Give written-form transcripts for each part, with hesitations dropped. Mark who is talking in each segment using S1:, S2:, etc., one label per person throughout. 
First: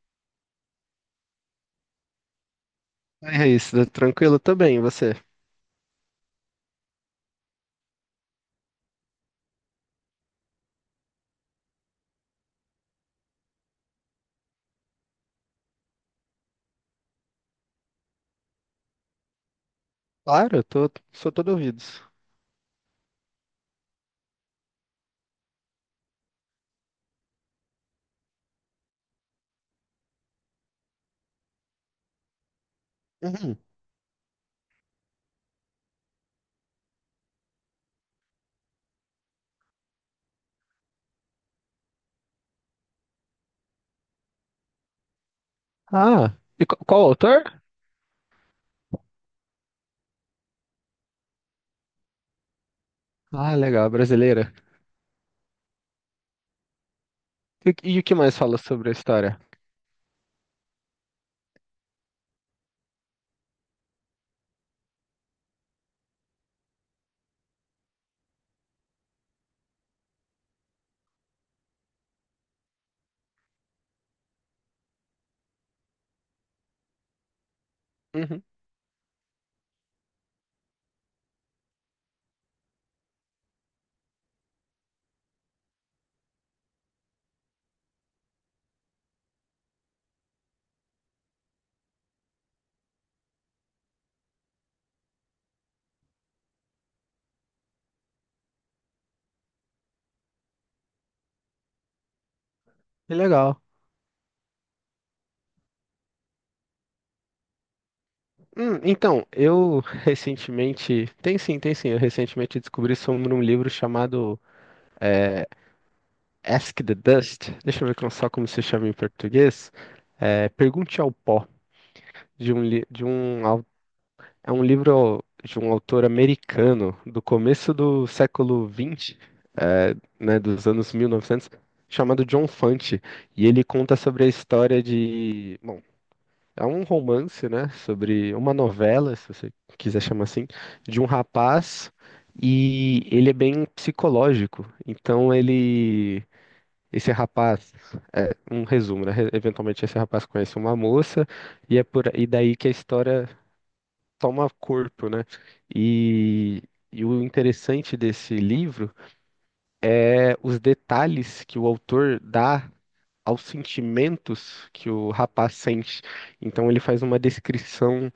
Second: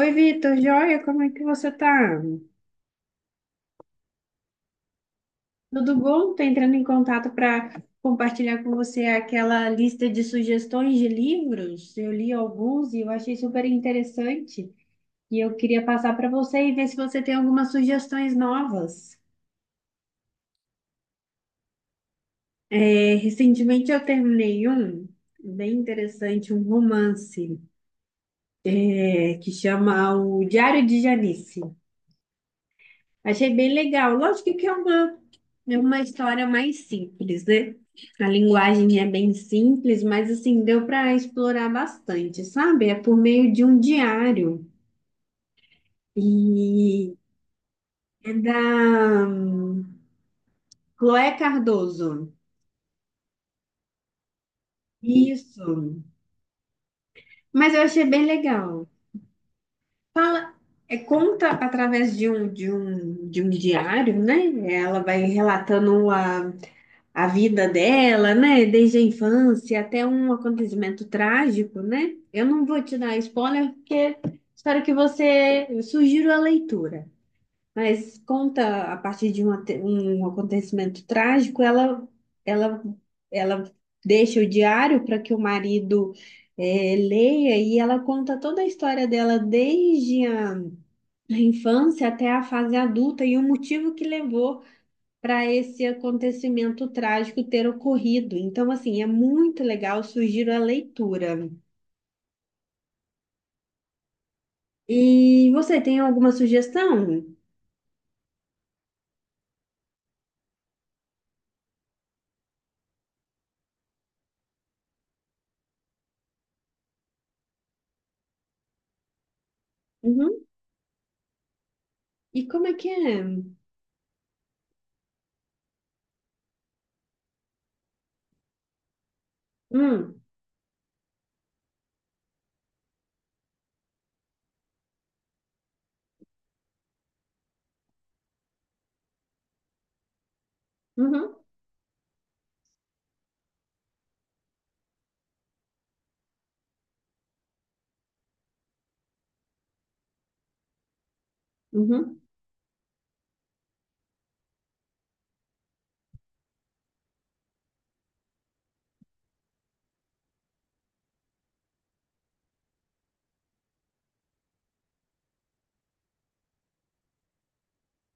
S1: Oi, Vitor, joia, como é que você tá?
S2: Oi, Raíssa, tranquilo também, e você?
S1: Tudo bom? Tô entrando em contato para compartilhar com você aquela lista de sugestões de livros. Eu li alguns e eu achei super interessante e eu queria passar para você e ver se você tem algumas sugestões novas.
S2: Claro, eu tô, sou todo ouvidos.
S1: Recentemente eu terminei um bem interessante, um romance, que chama O Diário de Janice. Achei
S2: Uhum.
S1: bem legal. Lógico que é uma história mais simples, né? A linguagem é bem simples, mas assim, deu para explorar bastante, sabe? É por meio de um diário.
S2: Ah, e qual
S1: E
S2: autor?
S1: é da Chloé Cardoso.
S2: Ah, legal, brasileira.
S1: Isso.
S2: E
S1: Mas
S2: o
S1: eu
S2: que
S1: achei bem
S2: mais fala
S1: legal.
S2: sobre a história?
S1: Fala, conta através de um diário, né? Ela vai relatando a vida dela, né? Desde a infância até um acontecimento trágico, né? Eu não vou te dar spoiler porque espero que você eu sugiro a leitura. Mas
S2: Uhum.
S1: conta a partir de um, um acontecimento trágico, ela ela ela deixa o diário para que o marido leia e ela conta toda a história dela desde a infância até a fase adulta e o motivo que levou para esse acontecimento trágico ter ocorrido. Então, assim, é muito legal, sugiro a leitura.
S2: Que legal.
S1: E você tem alguma sugestão?
S2: Então, eu recentemente. Tem sim, tem sim. Eu recentemente descobri sobre um livro chamado é, Ask the Dust. Deixa eu ver só como se chama em português.
S1: Uhum.
S2: É, Pergunte ao Pó,
S1: E
S2: de um,
S1: como é que é?
S2: é um livro de um autor americano do começo do século XX, é,
S1: Hum.
S2: né, dos anos 1900, chamado John Fante. E ele conta sobre a história de. Bom, é um romance, né? Sobre uma novela, se você quiser chamar assim, de um
S1: Uhum.
S2: rapaz, e ele é bem psicológico. Então ele, esse rapaz, um resumo, né? Eventualmente esse rapaz conhece uma moça, e é por
S1: Uhum.
S2: e daí que a história toma corpo, né? E E o interessante desse livro é os detalhes que o autor dá aos sentimentos que o rapaz sente. Então ele faz uma descrição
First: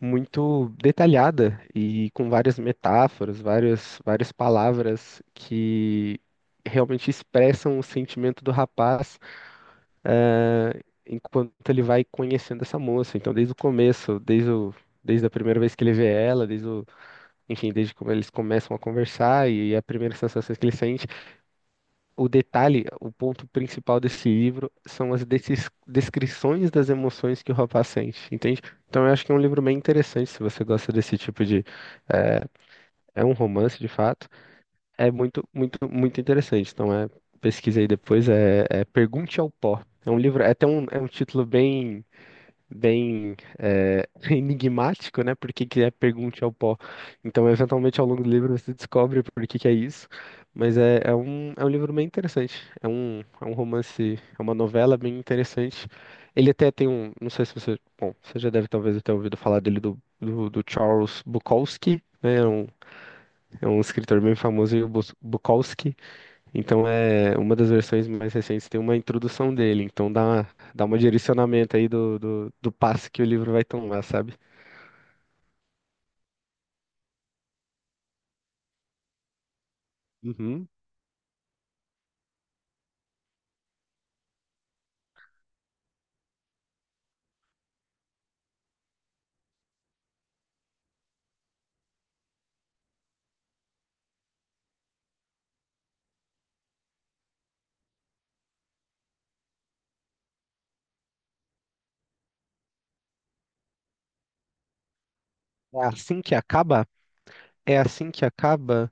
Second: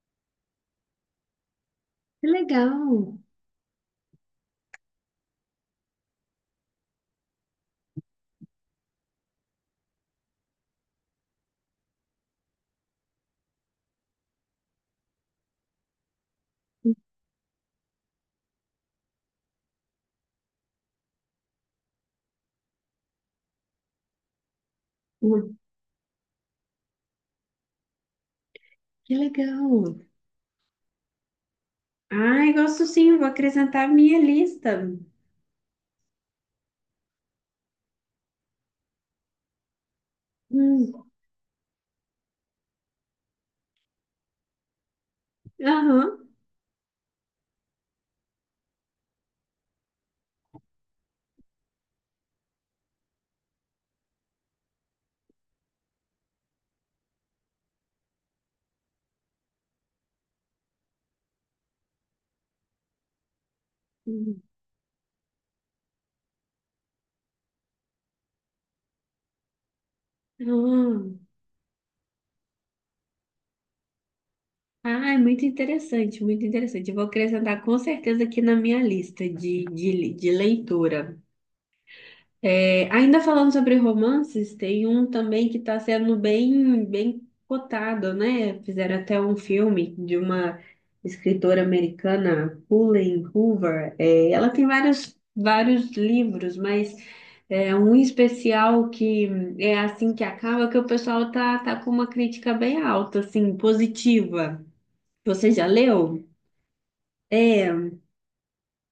S2: muito detalhada e
S1: Que
S2: com várias
S1: legal.
S2: metáforas, várias, várias palavras que realmente expressam o sentimento do rapaz enquanto ele vai conhecendo essa moça. Então, desde o começo, desde a primeira vez que ele vê ela, enfim, desde como eles começam a conversar e a primeira sensação que ele sente, o detalhe, o ponto principal desse livro são as
S1: Uhum.
S2: descrições das emoções que o rapaz sente, entende? Então, eu
S1: Que
S2: acho que é um livro bem
S1: legal.
S2: interessante se você gosta desse tipo de eh,
S1: Ai, gosto sim,
S2: é
S1: vou
S2: um romance
S1: acrescentar
S2: de
S1: a minha
S2: fato,
S1: lista.
S2: é muito, muito, muito interessante. Então é, pesquisa aí depois, é Pergunte ao Pó. É um livro, é
S1: Hum.
S2: um título bem, bem é, enigmático, né? Por que que é
S1: Aham.
S2: Pergunte ao Pó? Então, eventualmente, ao longo do livro, você descobre por que que é isso. Mas é, é um livro bem interessante. É um romance, é uma novela bem interessante. Ele até tem um, não sei se você, bom, você já deve talvez ter ouvido falar dele do Charles Bukowski, né? É um escritor bem famoso, o Bukowski. Então, é uma das versões mais recentes tem uma introdução dele. Então, dá, dá um
S1: Uhum.
S2: direcionamento aí do passo que o livro vai tomar, sabe?
S1: Ah, é muito interessante, muito interessante. Eu vou acrescentar com certeza aqui na minha lista de
S2: Uhum.
S1: leitura. É, ainda falando sobre romances, tem um também que está sendo bem cotado, né? Fizeram até um filme de uma escritora americana, Helen Hoover. É, ela tem vários livros, mas é um especial que é assim que acaba, que o pessoal tá com uma crítica bem alta, assim, positiva. Você já
S2: É assim
S1: leu?
S2: que acaba?
S1: É,
S2: É assim que acaba?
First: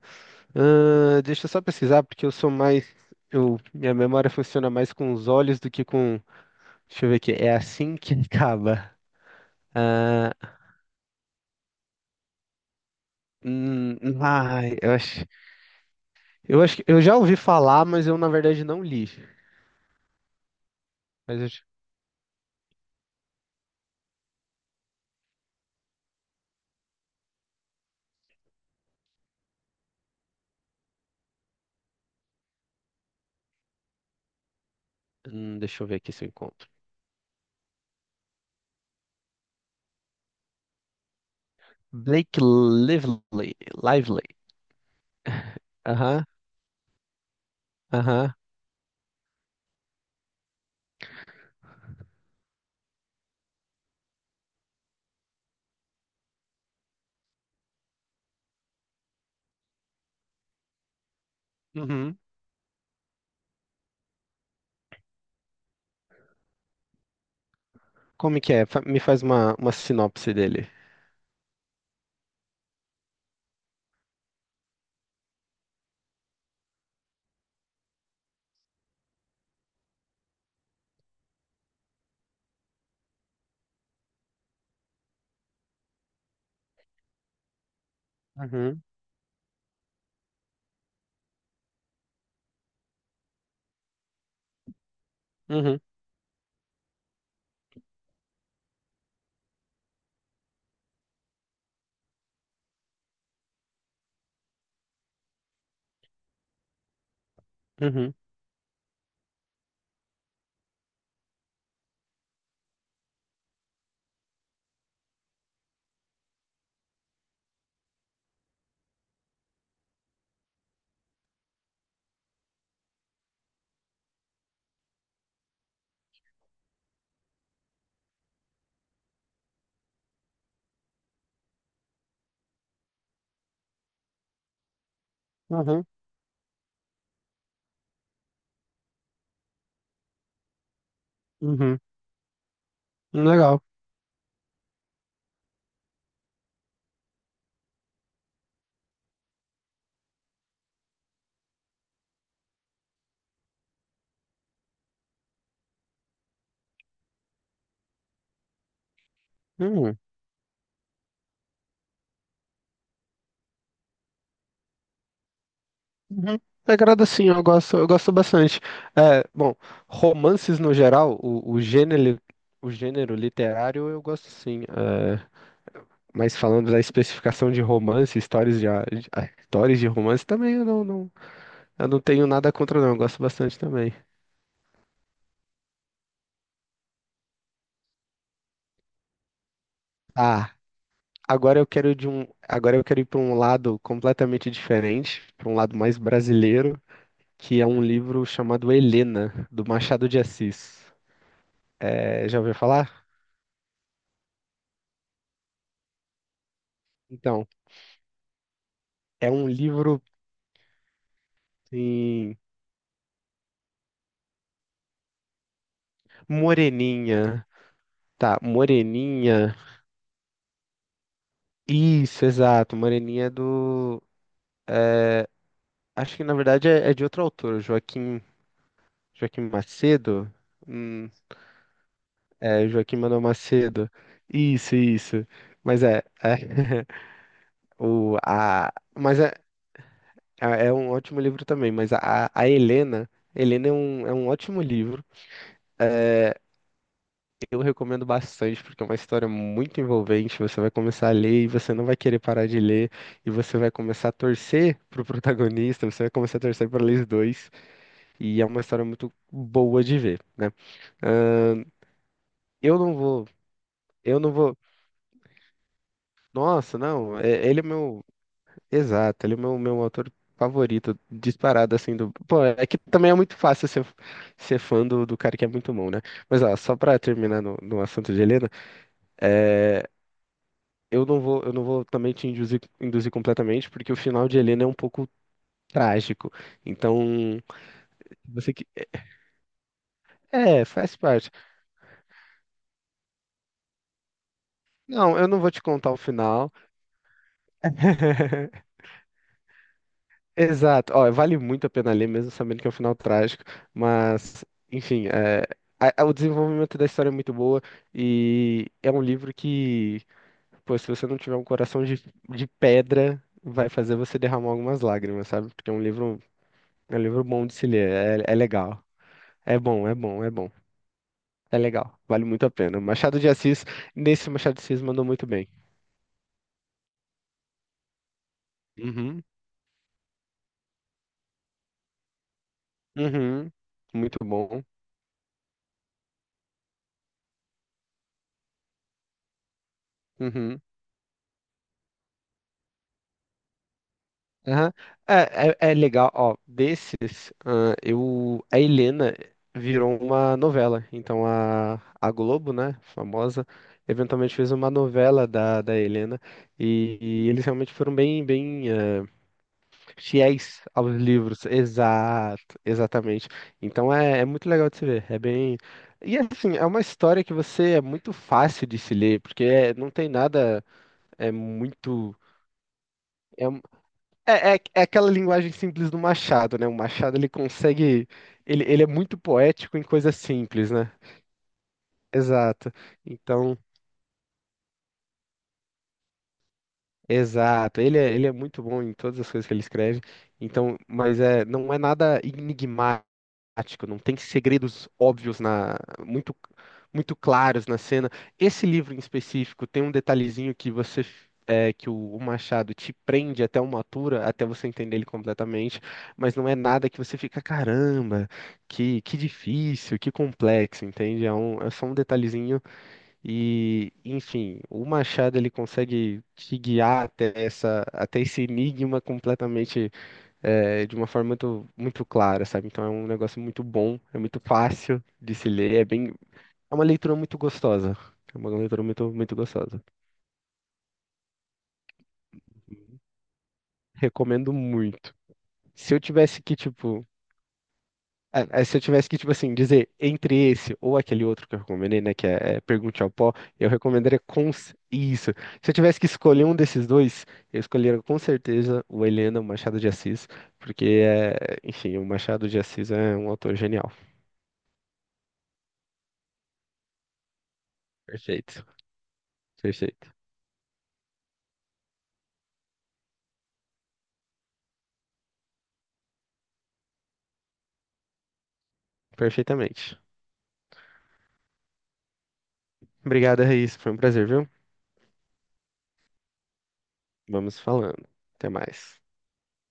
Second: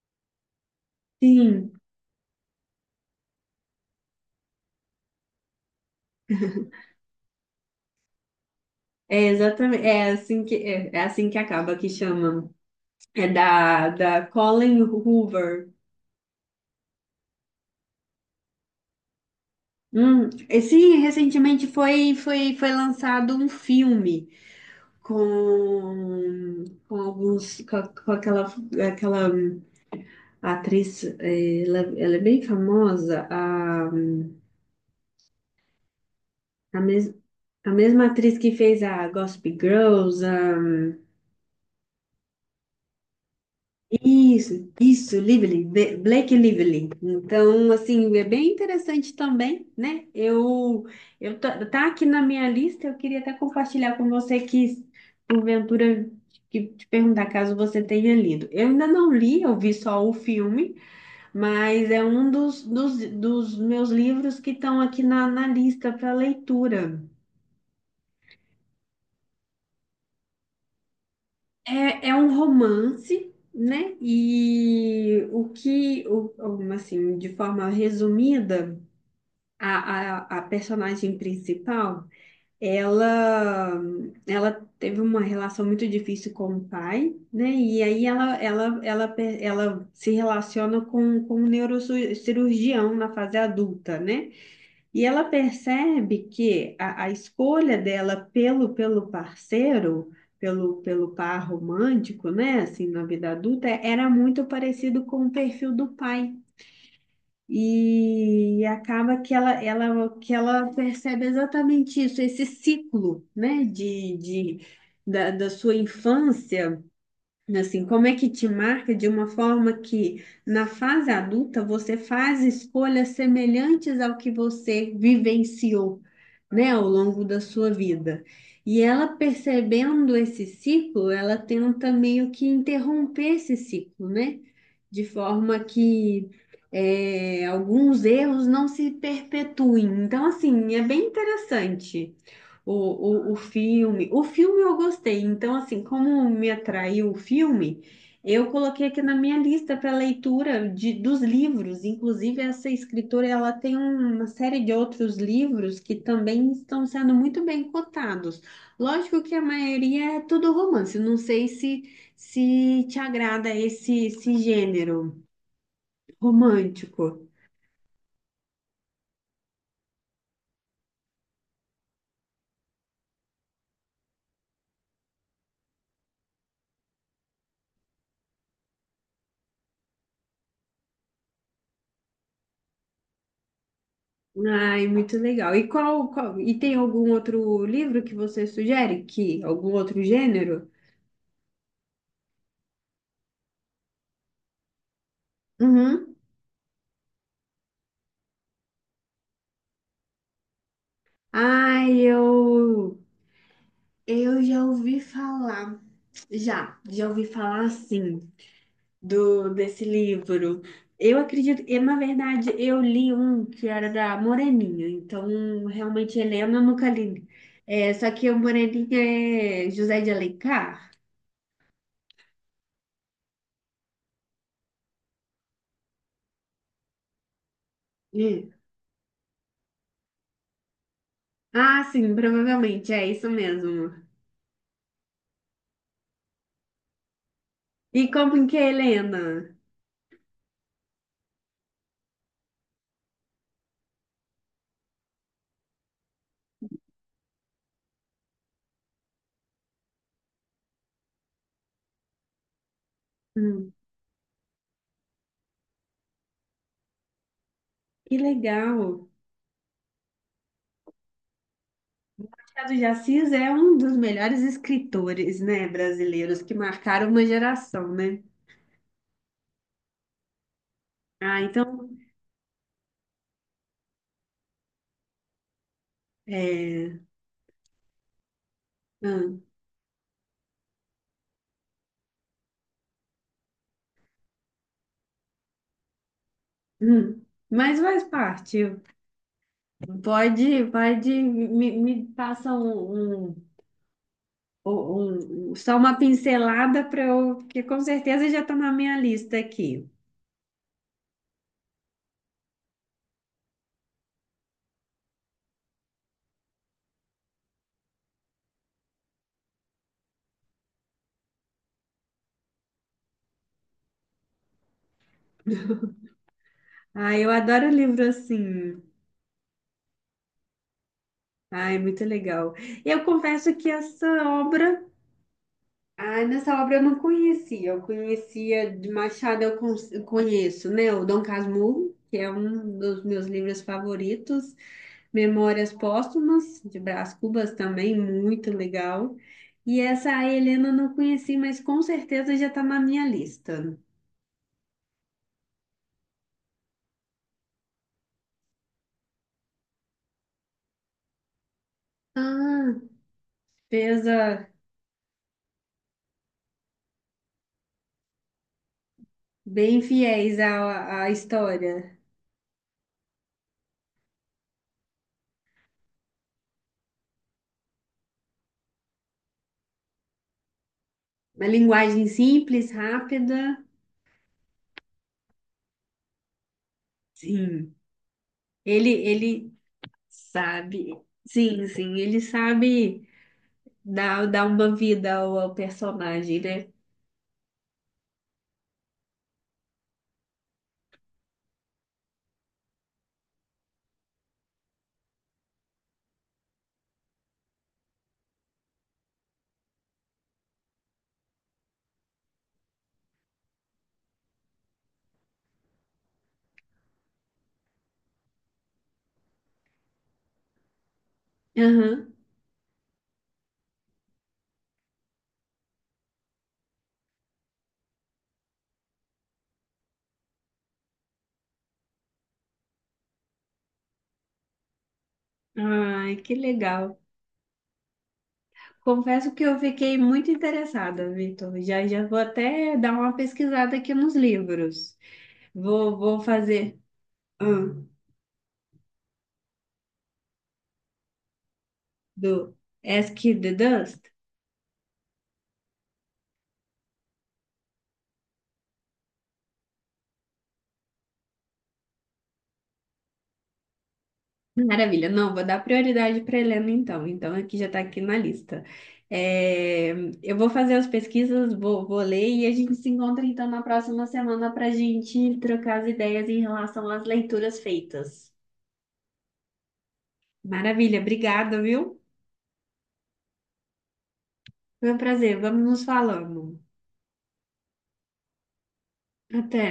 S2: Deixa eu só
S1: sim,
S2: pesquisar, porque eu sou mais. Eu, minha memória funciona mais com os olhos do que com. Deixa eu ver aqui. É assim que acaba.
S1: é exatamente,
S2: Ah,
S1: é assim que acaba, que chama. É da
S2: ai,
S1: Colin Hoover.
S2: eu acho que eu já ouvi falar, mas eu na verdade não li.
S1: E sim,
S2: Mas eu,
S1: recentemente foi lançado um filme com alguns com, a- com aquela, aquela atriz, ela é bem famosa,
S2: Deixa eu ver aqui se eu encontro.
S1: a, mes, a mesma atriz que fez a Gossip Girls.
S2: Blake Lively. Lively.
S1: Isso, Lively,
S2: Aham,
S1: Blake Lively. Então, assim, é
S2: aham.
S1: bem interessante também, né? Eu tá, tá aqui na minha lista, eu queria até compartilhar com você que, porventura, que te perguntar caso você tenha lido. Eu ainda não li, eu vi só o filme, mas é
S2: Uhum.
S1: um dos meus livros que estão aqui na lista para leitura.
S2: Como que é? Me faz uma sinopse dele.
S1: É, é um romance, né? E o que, o- assim, de forma resumida, a personagem principal, ela, ela teve uma relação muito difícil com o pai, né? E aí
S2: Uhum,
S1: ela se relaciona com um neurocirurgião na fase adulta, né? E ela
S2: uhum,
S1: percebe que a escolha dela pelo parceiro, pelo par romântico, né, assim, na vida adulta, era muito parecido com o perfil do pai.
S2: uhum,
S1: E acaba que que ela percebe exatamente isso, esse ciclo, né, da sua infância. Assim, como é que te marca de uma forma que na fase adulta você faz escolhas semelhantes ao que você vivenciou, né, ao longo da sua vida. E ela percebendo esse ciclo, ela tenta meio que interromper esse ciclo, né? De forma
S2: uhum,
S1: que alguns erros não se perpetuem. Então, assim, é bem
S2: uhum.
S1: interessante. O
S2: Legal.
S1: filme. O filme eu gostei. Então, assim, como me atraiu o filme, eu coloquei aqui na minha lista para leitura dos livros. Inclusive, essa escritora, ela tem uma série de outros livros que também estão sendo muito bem cotados. Lógico que a
S2: Uhum,
S1: maioria é tudo romance. Não sei se te agrada esse gênero
S2: uhum. Agrada
S1: romântico.
S2: sim, eu gosto bastante. É, bom, romances no geral, o gênero literário eu gosto sim. É, mas falando da especificação de romance, histórias de, ah, histórias de romance também eu não, não, eu não tenho nada contra não, eu gosto bastante também.
S1: Ai, muito legal. E e tem algum outro livro que você sugere? Que algum outro
S2: Ah,
S1: gênero?
S2: agora eu quero ir para um lado completamente diferente, para um lado mais
S1: Uhum.
S2: brasileiro, que é um livro chamado Helena, do Machado de Assis.
S1: Ai,
S2: É, já ouviu falar?
S1: eu já ouvi falar, já ouvi
S2: Então,
S1: falar sim
S2: é um
S1: do desse
S2: livro
S1: livro. Eu acredito, e na
S2: em
S1: verdade eu li um que era da Moreninha, então realmente Helena eu nunca li.
S2: Moreninha,
S1: É, só que o
S2: tá? Moreninha.
S1: Moreninha é José de Alencar.
S2: Isso, exato. Moreninha é do, acho que na verdade é, é de outro autor, Joaquim,
S1: Hum.
S2: Joaquim Macedo. Hum,
S1: Ah, sim,
S2: é,
S1: provavelmente
S2: Joaquim
S1: é
S2: Manuel
S1: isso
S2: Macedo.
S1: mesmo.
S2: Isso, isso. Mas é, é.
S1: E
S2: O,
S1: como que é
S2: a, mas
S1: Helena?
S2: é, é um ótimo livro também, mas a Helena, Helena é um ótimo livro. Eu recomendo bastante, porque é uma história muito envolvente. Você vai começar a ler e você não vai querer parar de ler, e você vai
S1: Hum,
S2: começar a torcer pro protagonista, você vai começar a torcer para eles dois,
S1: que
S2: e é uma história
S1: legal.
S2: muito boa de ver, né?
S1: Machado
S2: Eu
S1: de
S2: não vou,
S1: Assis é um dos
S2: eu não
S1: melhores
S2: vou.
S1: escritores, né, brasileiros que
S2: Nossa,
S1: marcaram
S2: não,
S1: uma
S2: ele é
S1: geração,
S2: meu.
S1: né?
S2: Exato, ele é o meu, meu autor favorito,
S1: Ah,
S2: disparado
S1: então,
S2: assim do. Pô, é que também é muito fácil ser, ser fã do cara que é muito bom, né? Mas ó, só
S1: é,
S2: pra terminar no assunto de Helena,
S1: hum,
S2: é, eu não vou também te induzir, induzir completamente, porque o final de Helena é um pouco trágico.
S1: hum,
S2: Então,
S1: mas faz
S2: se você que.
S1: parte.
S2: É, faz
S1: Pode,
S2: parte.
S1: me passa
S2: Não, eu não vou
S1: um,
S2: te
S1: só
S2: contar o
S1: uma
S2: final.
S1: pincelada para eu, porque com certeza já está na minha lista aqui.
S2: Exato. Ó, vale muito a pena ler, mesmo sabendo que é um final trágico, mas, enfim, é, o desenvolvimento da história é muito boa e é um livro que, pô, se você não tiver um coração de pedra, vai fazer você derramar algumas lágrimas, sabe? Porque é um
S1: Ah,
S2: livro
S1: eu
S2: bom de se
S1: adoro
S2: ler,
S1: livro
S2: é, é
S1: assim.
S2: legal. É bom, é bom, é bom. É
S1: Ai,
S2: legal,
S1: muito
S2: vale muito a
S1: legal.
S2: pena.
S1: Eu
S2: Machado de
S1: confesso
S2: Assis,
S1: que essa
S2: nesse Machado de Assis
S1: obra
S2: mandou muito bem.
S1: Ai, nessa obra eu não conhecia. Eu conhecia de
S2: Uhum,
S1: Machado, eu conheço, né? O Dom Casmurro, que é um dos meus
S2: uhum,
S1: livros
S2: muito
S1: favoritos.
S2: bom.
S1: Memórias Póstumas, de Brás Cubas também, muito legal. E essa a
S2: Uhum.
S1: Helena eu não conheci, mas com certeza já está na minha lista.
S2: Aham. É, é, é legal, ó, desses, ah, eu, a Helena virou uma novela, então a Globo,
S1: Ah,
S2: né, famosa, eventualmente
S1: pesa
S2: fez uma novela da Helena, e eles realmente foram bem, bem, ah,
S1: bem fiéis
S2: fiéis aos
S1: à, à
S2: livros,
S1: história.
S2: exato, exatamente, então é, é muito legal de se ver, é bem, e assim, é uma história que você, é muito fácil de se ler, porque não tem nada, é
S1: Uma linguagem
S2: muito...
S1: simples,
S2: é
S1: rápida.
S2: é, é, é aquela linguagem simples do Machado, né? O Machado ele
S1: Sim,
S2: consegue. Ele é muito
S1: ele
S2: poético em coisas simples, né?
S1: sabe. Sim, sim, ele
S2: Exato.
S1: sabe.
S2: Então,
S1: Dá, dá uma vida ao, ao personagem, né?
S2: exato. Ele é muito bom em todas as coisas que ele escreve. Então, mas é, não é nada enigmático. Prático, não tem segredos óbvios na muito muito claros na cena. Esse livro em específico tem um detalhezinho que você é, que o Machado te prende até uma altura, até você entender ele completamente, mas não é nada que você fica, caramba, que difícil, que complexo, entende? É, um, é só um
S1: Aham.
S2: detalhezinho e, enfim, o Machado ele consegue te guiar até essa, até esse enigma completamente é, de uma forma muito, muito clara, sabe? Então é um negócio muito bom, é muito fácil de se ler, é bem,
S1: Ai, que
S2: é uma
S1: legal.
S2: leitura muito gostosa. É uma leitura muito,
S1: Confesso
S2: muito
S1: que eu
S2: gostosa.
S1: fiquei muito interessada, Vitor. Já vou até dar uma pesquisada aqui nos
S2: Recomendo
S1: livros.
S2: muito. Se eu
S1: Vou
S2: tivesse que,
S1: fazer
S2: tipo,
S1: hum,
S2: é, é, se eu tivesse que, tipo assim, dizer entre esse ou aquele outro que eu recomendei, né, que
S1: do
S2: é, é Pergunte ao
S1: Ask
S2: Pó,
S1: the
S2: eu
S1: Dust.
S2: recomendaria com isso. Se eu tivesse que escolher um desses dois, eu escolheria com certeza o Helena, o Machado de Assis, porque é, enfim, o Machado de Assis é um autor genial.
S1: Maravilha. Não, vou dar prioridade para Helena então. Então, aqui já está aqui na lista.
S2: Perfeito,
S1: É,
S2: perfeito.
S1: eu vou fazer as pesquisas, vou ler e a gente se encontra então na próxima semana para a gente trocar as ideias em relação às leituras feitas.
S2: Perfeitamente.
S1: Maravilha, obrigada, viu?
S2: Obrigado, Raíssa. Foi um prazer, viu?
S1: Foi um prazer. Vamos nos falando.
S2: Vamos falando. Até mais.
S1: Até.